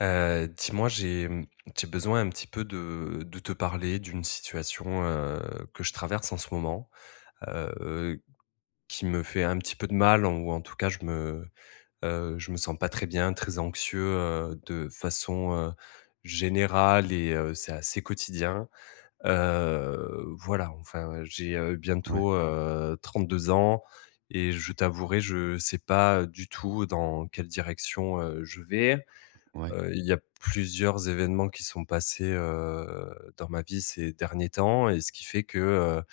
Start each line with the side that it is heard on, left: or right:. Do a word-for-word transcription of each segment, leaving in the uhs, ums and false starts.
left: Heu, dis-moi, j'ai j'ai besoin un petit peu de de te parler d'une situation, heu, que je traverse en ce moment. Heu, heu, qui me fait un petit peu de mal ou en tout cas, je me, heu, je me sens pas très bien, très anxieux, heu, de façon, heu, générale et heu, c'est assez quotidien. Heu, voilà enfin, j'ai
right: Ouais.
left: bientôt, heu, trente-deux ans et je t'avouerai, je sais pas du tout dans quelle direction, heu, je vais.
right: Ouais.
left: Heu, il y a plusieurs événements qui sont passés, heu, dans ma vie ces derniers temps et ce qui fait que, heu,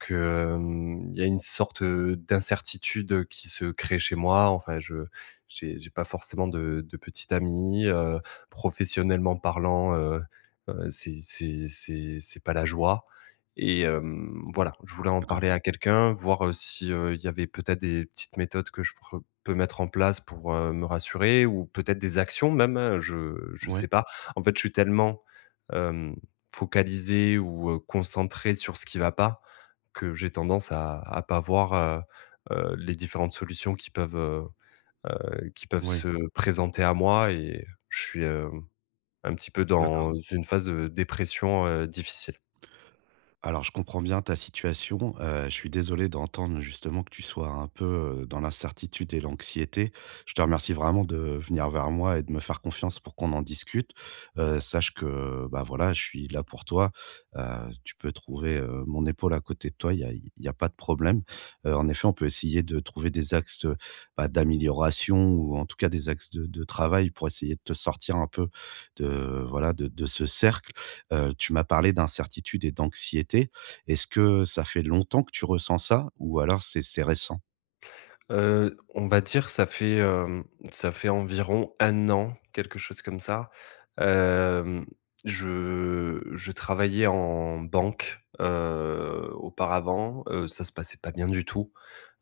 left: que, hem, il y a une sorte d'incertitude, heu, qui se crée chez moi, enfin, je j'ai j'ai pas forcément de de petite amie, heu, professionnellement parlant, heu, heu, c'est c'est c'est c'est pas la joie. Et hem, voilà, je voulais en
right: D'accord.
left: parler à quelqu'un, voir, heu, si, heu, il y avait peut-être des petites méthodes que je pourr peux mettre en place pour, heu, me rassurer ou peut-être des actions même, je je sais
right: Ouais.
left: pas. En fait, je suis tellement, hem, focalisé ou, heu, concentré sur ce qui va pas, que j'ai tendance à à pas voir, heu, heu, les différentes solutions qui peuvent, heu, heu, qui peuvent
right: Ouais.
left: se présenter à moi et je suis un petit peu
right: D'accord.
left: dans une phase de dépression, heu, difficile.
right: Alors, je comprends bien ta situation, heu, je suis désolé d'entendre justement que tu sois un peu, heu, dans l'incertitude et l'anxiété. Je te remercie vraiment de venir vers moi et de me faire confiance pour qu'on en discute, heu, sache que, bah voilà, je suis là pour toi, heu, tu peux trouver, heu, mon épaule à côté de toi, il y a il y a pas de problème. Heu, en effet, on peut essayer de trouver des axes, heu, bah d'amélioration ou, en tout cas, des axes de de travail pour essayer de te sortir un peu de voilà, de de ce cercle. Heu, tu m'as parlé d'incertitude et d'anxiété, est-ce que ça fait longtemps que tu ressens ça ou alors c'est c'est récent?
left: Heu, on va dire ça fait, heu, ça fait environ un an, quelque chose comme ça. Hem, je je travaillais en banque, heu, auparavant, heu, ça se passait pas bien du tout,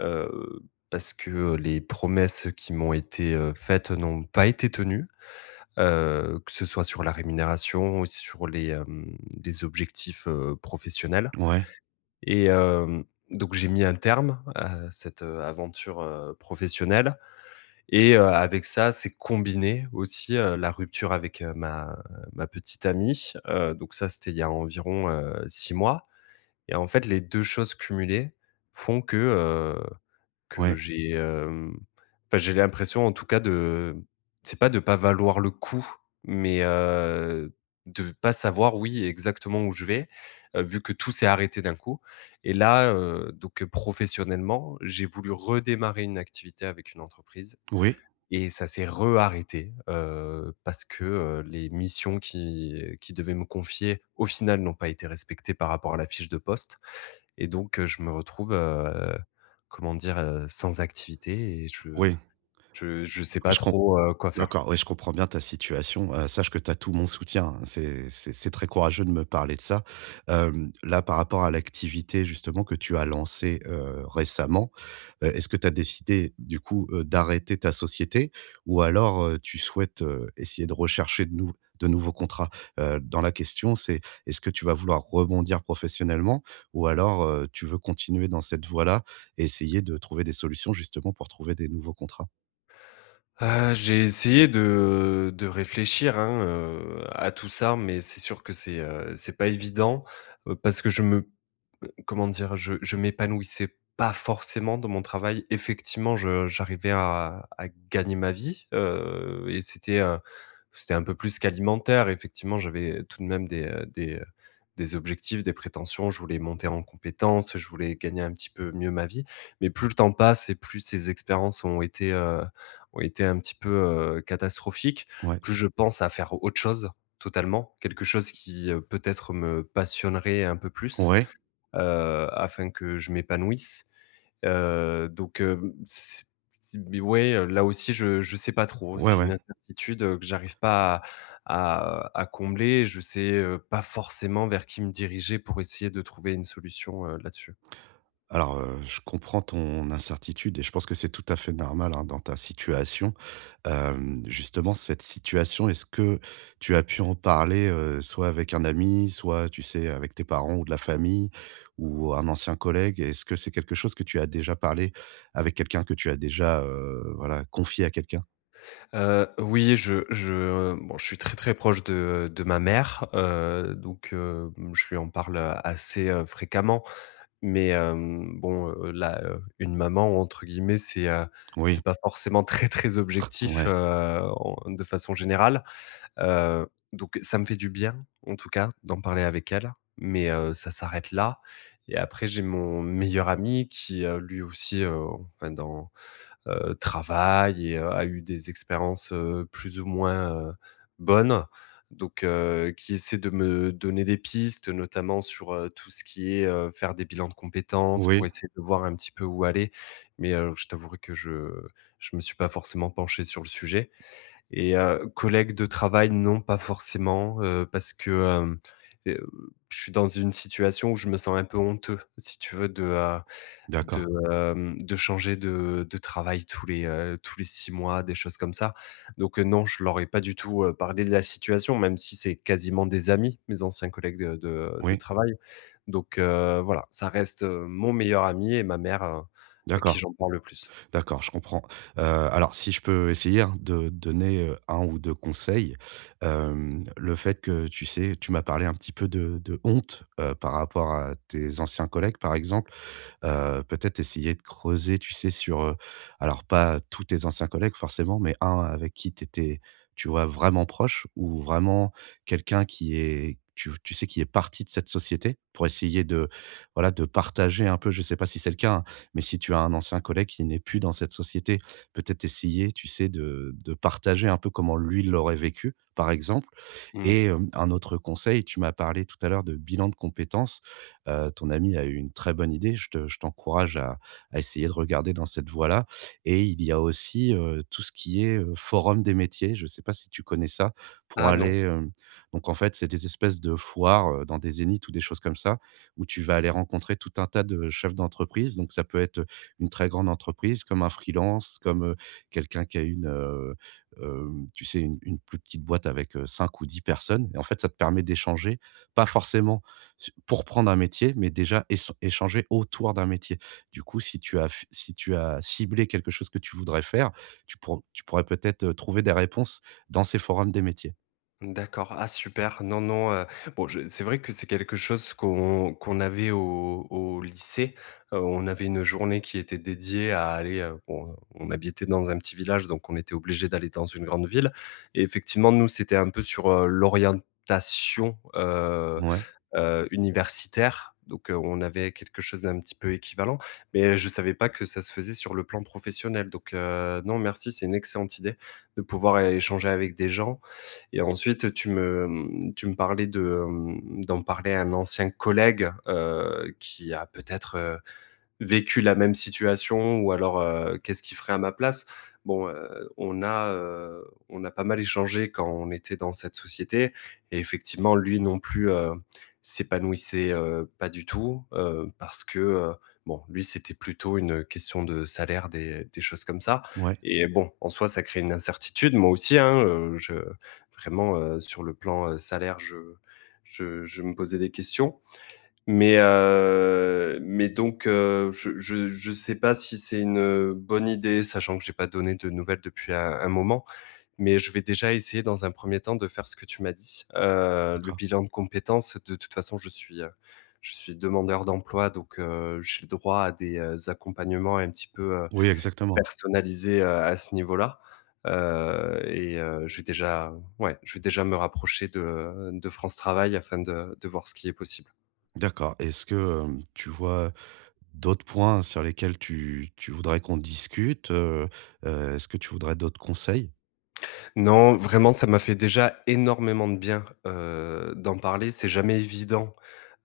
left: heu, parce que les promesses qui m'ont été, heu, faites n'ont pas été tenues, heu, que ce soit sur la rémunération ou aussi sur les, hem, les objectifs, heu, professionnels.
right: Ouais.
left: Et heu, donc, j'ai mis un terme à cette, heu, aventure, heu, professionnelle. Et heu, avec ça, s'est combiné aussi, heu, la rupture avec ma ma petite amie. Heu, donc ça, c'était il y a environ, heu, six mois. Et en fait, les deux choses cumulées font que, heu, que
right: Ouais.
left: j'ai, hem, enfin j'ai l'impression en tout cas de c'est pas de pas valoir le coup, mais, heu, de pas savoir oui, exactement où je vais, heu, vu que tout s'est arrêté d'un coup. Et là, heu, donc, heu, professionnellement, j'ai voulu redémarrer une activité avec une entreprise
right: Oui.
left: et ça s'est re-arrêté, heu, parce que, heu, les missions qu'ils qu'ils devaient me confier au final n'ont pas été respectées par rapport à la fiche de poste et donc, heu, je me retrouve, heu, comment dire? Heu, sans activité et je
right: Oui.
left: je je sais
right: Oui,
left: pas
right: je com
left: trop, heu, quoi faire.
right: d'accord, oui, je comprends bien ta situation, heu, sache que t'as tout mon soutien, hein, c'est c'est c'est très courageux de me parler de ça. Hem, là, par rapport à l'activité justement que tu as lancée, heu, récemment heu, est-ce que tu as décidé, du coup, heu, d'arrêter ta société? Ou alors, heu, tu souhaites, heu, essayer de rechercher de nouv de nouveaux contrats? Heu, dans la question, c'est, est-ce que tu vas vouloir rebondir professionnellement? Ou alors, heu, tu veux continuer dans cette voie-là et essayer de trouver des solutions justement pour trouver des nouveaux contrats?
left: Heu, j'ai essayé de, de réfléchir, hein, heu, à tout ça, mais c'est sûr que c'est, heu, c'est pas évident. Heu, parce que je me heu, comment dire, je je m'épanouissais pas forcément dans mon travail. Effectivement, je j'arrivais à à gagner ma vie, heu, et c'était, heu, c'était un peu plus qu'alimentaire. Effectivement, j'avais tout de même des, heu, des, heu, des objectifs, des prétentions, je voulais monter en compétences, je voulais gagner un petit peu mieux ma vie. Mais plus le temps passe et plus ces expériences ont été, heu, ont été un petit peu, heu, catastrophiques,
right: Ouais.
left: plus je pense à faire autre chose, totalement. Quelque chose qui, heu, peut-être me passionnerait un peu plus,
right: Ouais.
left: heu, afin que je m'épanouisse. Heu, donc, heu, mmh, c c mais, ouais, heu, là aussi, je je sais pas trop,
right: Ouais,
left: c'est une
right: ouais.
left: incertitude que j'arrive pas à à, heu, à combler. Je sais, heu, pas forcément vers qui me diriger pour essayer de trouver une solution, heu, là-dessus.
right: Alors, heu, je comprends ton incertitude et je pense que c'est tout à fait normal, hein, dans ta situation. Hem, justement cette situation, est-ce que tu as pu en parler, heu, soit avec un ami, soit tu sais, avec tes parents ou de la famille ou un ancien collègue? Est-ce que c'est quelque chose que tu as déjà parlé avec quelqu'un que tu as déjà, heu, voilà confié à quelqu'un?
left: Heu, oui, je je, heu bon, je suis très très proche de, heu, de ma mère, heu, donc, heu, bon, je lui en parle assez, heu, fréquemment. Mais, hem, bon, heu, là, heu, une maman, entre guillemets, c'est, heu,
right: Oui
left: c'est pas forcément «très très objectif»,
right: Ouais.
left: heu, on heu, de façon générale. Heu, donc, ça me fait du bien, en tout cas, d'en parler avec elle, mais, heu, ça s'arrête là. Et après, j'ai mon meilleur ami qui, heu, lui aussi, heu, enfin dans heu, travaille et heu, a eu des expériences, heu, plus ou moins, heu, bonnes, donc, heu, qui essaie de me donner des pistes. Notamment sur, heu, tout ce qui est, heu, faire des bilans de compétences pour
right: Oui.
left: essayer de voir un petit peu où aller. Mais, alo je t'avouerai que je je me suis pas forcément penché sur le sujet. Et heu, collègue de travail, non, pas forcément, heu, parce que hem, heu, je suis dans une situation où je me sens un peu honteux, si tu veux, de, heu, de,
right: D'accord.
left: hem, de changer de de travail tous les, heu, tous les six mois, des choses comme ça. Donc, heu, non, je leur ai pas du tout, heu, parlé de la situation, même si c'est quasiment des amis, mes anciens collègues de de de
right: Oui.
left: travail. Donc, heu, voilà, ça reste mon meilleur ami et ma mère à qui
right: D'accord.
left: j'en parle le plus.
right: D'accord, je comprends. Heu, alors si je peux essayer hein, de te donner un ou deux conseils. Hem, le fait que tu sais, tu m'as parlé un petit peu de de honte, heu, par rapport à tes anciens collègues par exemple. Heu, peut-être essayer de creuser, tu sais sur, heu, alors, pas tous tes anciens collègues, forcément, mais un avec qui tu étais, tu vois vraiment proche ou vraiment quelqu'un qui est, tu v tu sais, qui est parti de cette société pour essayer de, voilà, de partager un peu. Je sais pas si c'est le cas, hein, mais si tu as un ancien collègue qui n'est plus dans cette société, peut être essayer, tu sais de de partager un peu comment lui, il l'aurait vécu, par exemple.
left: Mmh.
right: Et hem, un autre conseil, tu m'as parlé tout à l'heure de bilan de compétences. Heu, ton ami a eu une très bonne idée, je te je t'encourage à à essayer de regarder dans cette voie-là et il y a aussi, heu, tout ce qui est, heu, forum des métiers, je sais pas si tu connais ça? Pour
left: Ah non.
right: aller, hem donc en fait, c'est des espèces de foires, heu, dans des Zénith ou des choses comme ça, où tu vas aller rencontrer tout un tas de chefs d'entreprise, donc ça peut être, heu, une très grande entreprise comme un freelance, comme, heu, quelqu'un qui a une, heu, heu, tu sais u une plus petite boîte avec, heu, cinq ou dix personnes. Et en fait ça te permet d'échanger. Pas forcément su pour prendre un métier, mais déjà ess échanger autour d'un métier. Du coup, si tu as f si tu as ciblé quelque chose que tu voudrais faire, tu pourr tu pourrais peut-être, heu, trouver des réponses dans ces forums des métiers.
left: Mmh d'accord, ah super! Non non, heu, bon, je c'est vrai que c'est quelque chose qu'on qu'on avait au au lycée. Heu, on avait une journée qui était dédiée à aller, heu, bon, on habitait dans un petit village, donc on était obligé d'aller dans une grande ville. Et effectivement, nous, c'était un peu sur, heu, l'orientation, heu
right: Mouais.
left: heu, universitaire. Donc, heu, on avait quelque chose un petit peu équivalent. Mais je savais pas que ça se faisait sur le plan professionnel. Donc, heu, non, merci, c'est une excellente idée de pouvoir é échanger avec des gens. Et ensuite, tu me, mmh, tu me parlais de, hem, d'en parler à un ancien collègue, heu, qui a peut-être, heu, vécu la même situation ou alors, heu, qu'est-ce qu'il ferait à ma place? Bon, heu, on a, heu, on a pas mal échangé quand on était dans cette société. Et effectivement, lui non plus, heu, s'épanouissait, heu, pas du tout. Heu, parce que, heu, bon lui c'était plutôt une question de salaire, des des choses comme ça.
right: Ouais.
left: Et bon, en soi, ça crée une incertitude, moi aussi, hein, heu je vraiment, heu, sur le plan, heu, salaire, je je je me posais des questions. Mais, heu, mais donc, heu, je je je sais pas si c'est une, heu, bonne idée, sachant que j'ai pas donné de nouvelles depuis un un moment. Mais je vais déjà essayer dans un premier temps de faire ce que tu m'as dit. Heu, le
right: D'accord.
left: bilan de compétences, de toute façon, je suis, heu, je suis demandeur d'emploi, donc, heu, j'ai droit à des, heu, accompagnements un petit peu, heu,
right: Oui, exactement.
left: personnalisés, heu, à ce niveau-là. Heu et heu, je vais déjà ouais, je vais déjà me rapprocher de de France Travail afin de de voir ce qui est possible.
right: D'accord et est-ce que, hem, tu vois d'autres points sur lesquels tu tu voudrais qu'on discute, heu? Heu, est-ce que tu voudrais d'autres conseils?
left: Non, vraiment, ça m'a fait déjà énormément de bien, heu, d'en parler. C'est jamais évident,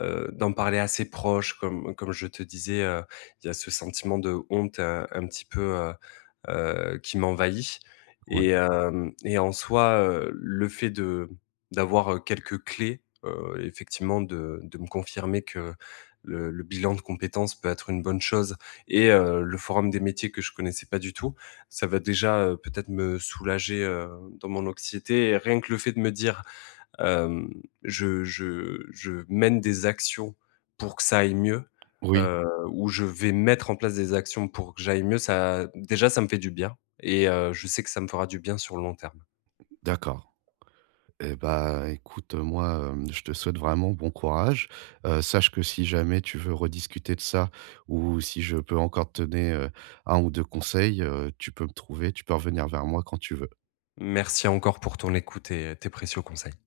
left: heu, d'en parler à ses proches, comme comme je te disais, heu, il y a ce sentiment de honte, heu, un petit peu, heu, heu, qui m'envahit.
right: Ouais.
left: Et heu et en soi, heu, le fait de d'avoir quelques clés, heu, effectivement de de me confirmer que le le bilan de compétences peut être une bonne chose et heu, le forum des métiers que je connaissais pas du tout, ça va déjà, heu, peut-être me soulager heu dans mon anxiété. Et rien que le fait de me dire hem, je je je mène des actions pour que ça aille mieux,
right: Oui.
left: heu ou je vais mettre en place des actions pour que j'aille mieux, ça déjà ça me fait du bien et heu, je sais que ça me fera du bien sur le long terme.
right: D'accord. Et bah écoute heu, moi, heu, je te souhaite vraiment bon courage. Heu, sache que si jamais tu veux rediscuter de ça ou si je peux encore te donner, heu, un ou deux conseils, heu, tu peux me trouver, tu peux revenir vers moi quand tu veux.
left: Merci encore pour ton écoute et tes précieux conseils.